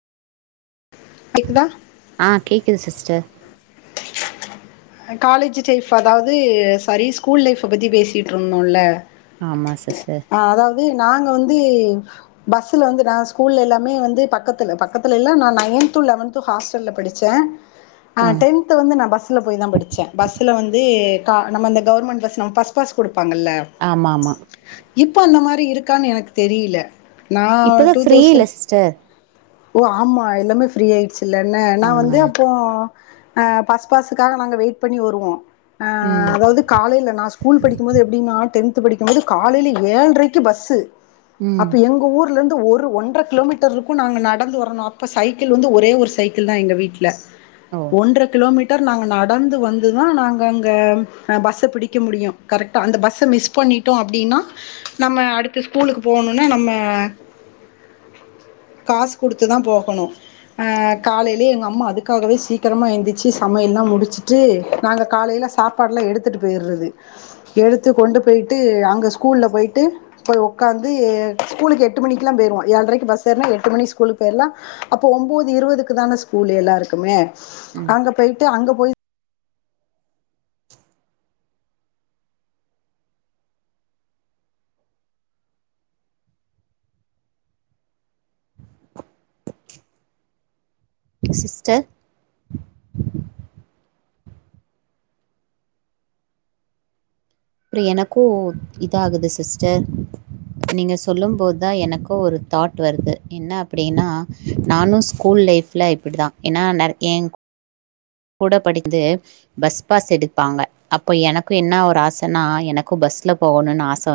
கேக்குதா ஆ கேக்குது சிஸ்டர் அ காலேஜ் சைஃப் அதாவ்து சாரி ஸ்கூல் லைஃப்ப பத்தி பேசிட்டிருந்தோல்ல ஆமா சிஸ்டர் அ அதாவ்து நாங்க வந்து பஸ்சுல வந்து நா ஸ்கூல்ல எல்லாமே வந்து பக்கத்துல பக்கத்துல எல்லா நா நையன்த்து லெவன்த்து ஹாஸ்டல்ல படிச்ச ஆ டென்த் வந்து நா பஸ்சுல போய்தா படிச்ச பஸ்ஸுல வந்து கா நம்ம இந்த கவுர்மெண்ட் பஸ் நம்ம பஸ் பாஸ் குடுப்பாங்கள்ல ஆமா ஆமா இப்ப அந்தமாரி இருக்கான் எனக்கு தெரில நா டூ தௌசண்ட் செர் ஓ ஆமா எல்லாமே ஃப்ரீ ஆய்டுச்சுலன்ன ஆ நா வந்து அப்போ ஆ பஸ் பாஸுக்காக நாங்க வெயிட் பண்ணி வருவோ அ ம் அதாவ்து காலைல நா ஸ்கூல் படிக்கும்மோது எப்டின்னா டென்த்து படிக்கும்மோது காலைல ஏழ்ரைக்கு பஸ்ஸு ம் அப்ப எங்க ஊர்ல இருந்து ஒரு ஒன்ற கிலோமீட்டர் இருக்கு நாங்க நட் நடந்து வர்ணு அப்ப சைக்கிள் வந்து ஒரே ஒரு சைக்கிள்தா எங்க வீட்ல ஓ ஒன்ற கிலோமீட் டர் நாங்க நடந்து வந்துதா நாங்க அங்க பஸ்ஸ பிடிக்க முடியு கரெக்ட்டா ட அந்த பஸ்ஸ மிஸ் பண்ணிடோ அப்டின்னா நம்ம அடுத்து ஸ்கூலுக்கு போனுனா நம்ம காஸ் குடுத்துதா போகணு ஆ காலே லயே எங்க அம்மா அதுக்காகவே சீக்கரமா எந்திச்சு சமயல்லா முடிச்சிட்டு நாங்க காலேல சாப் பாடெல்லா எடுத்துட்டு போயிற்து எடுத்து கொண்டு போய்ட்டு அங்க ஸ்கூல்ல போய்ட்டு போய் உக்காந்து எ ஸ்கூலுக்கு எட்டு மணிக்கில்லா போயிருவோ ஏழ்ரைக்கு பஸ் ஏற்னா எட்டு மணிஸ் கூலுக் போயிர்லா அப்போ ஒம்போது இருவுதுக்கு தான ஸ்கூலு எல்லாருக்குமே ம் அங்க போயி டு அங்கபோயி சிஸ்டர் அப்றோ எனக்கு இதாகுது சிஸ்டர் நீங்க சொல்லும்போதா எனக்கு ஒரு தாட் வருது என்ன அப்டினா நானு ஸ்கூல் லைஃப் புல்லா இப்புடிதா ஏன்னா நெற் ஏன்கூ கூட படிக்கிது பஸ் பாஸ் எடுப்பாங்க அப்ப எனக்கு என்ன ஒரு ஆசன்னா எனக்கு பஸ்ல போகோணுன்னு ஆசவ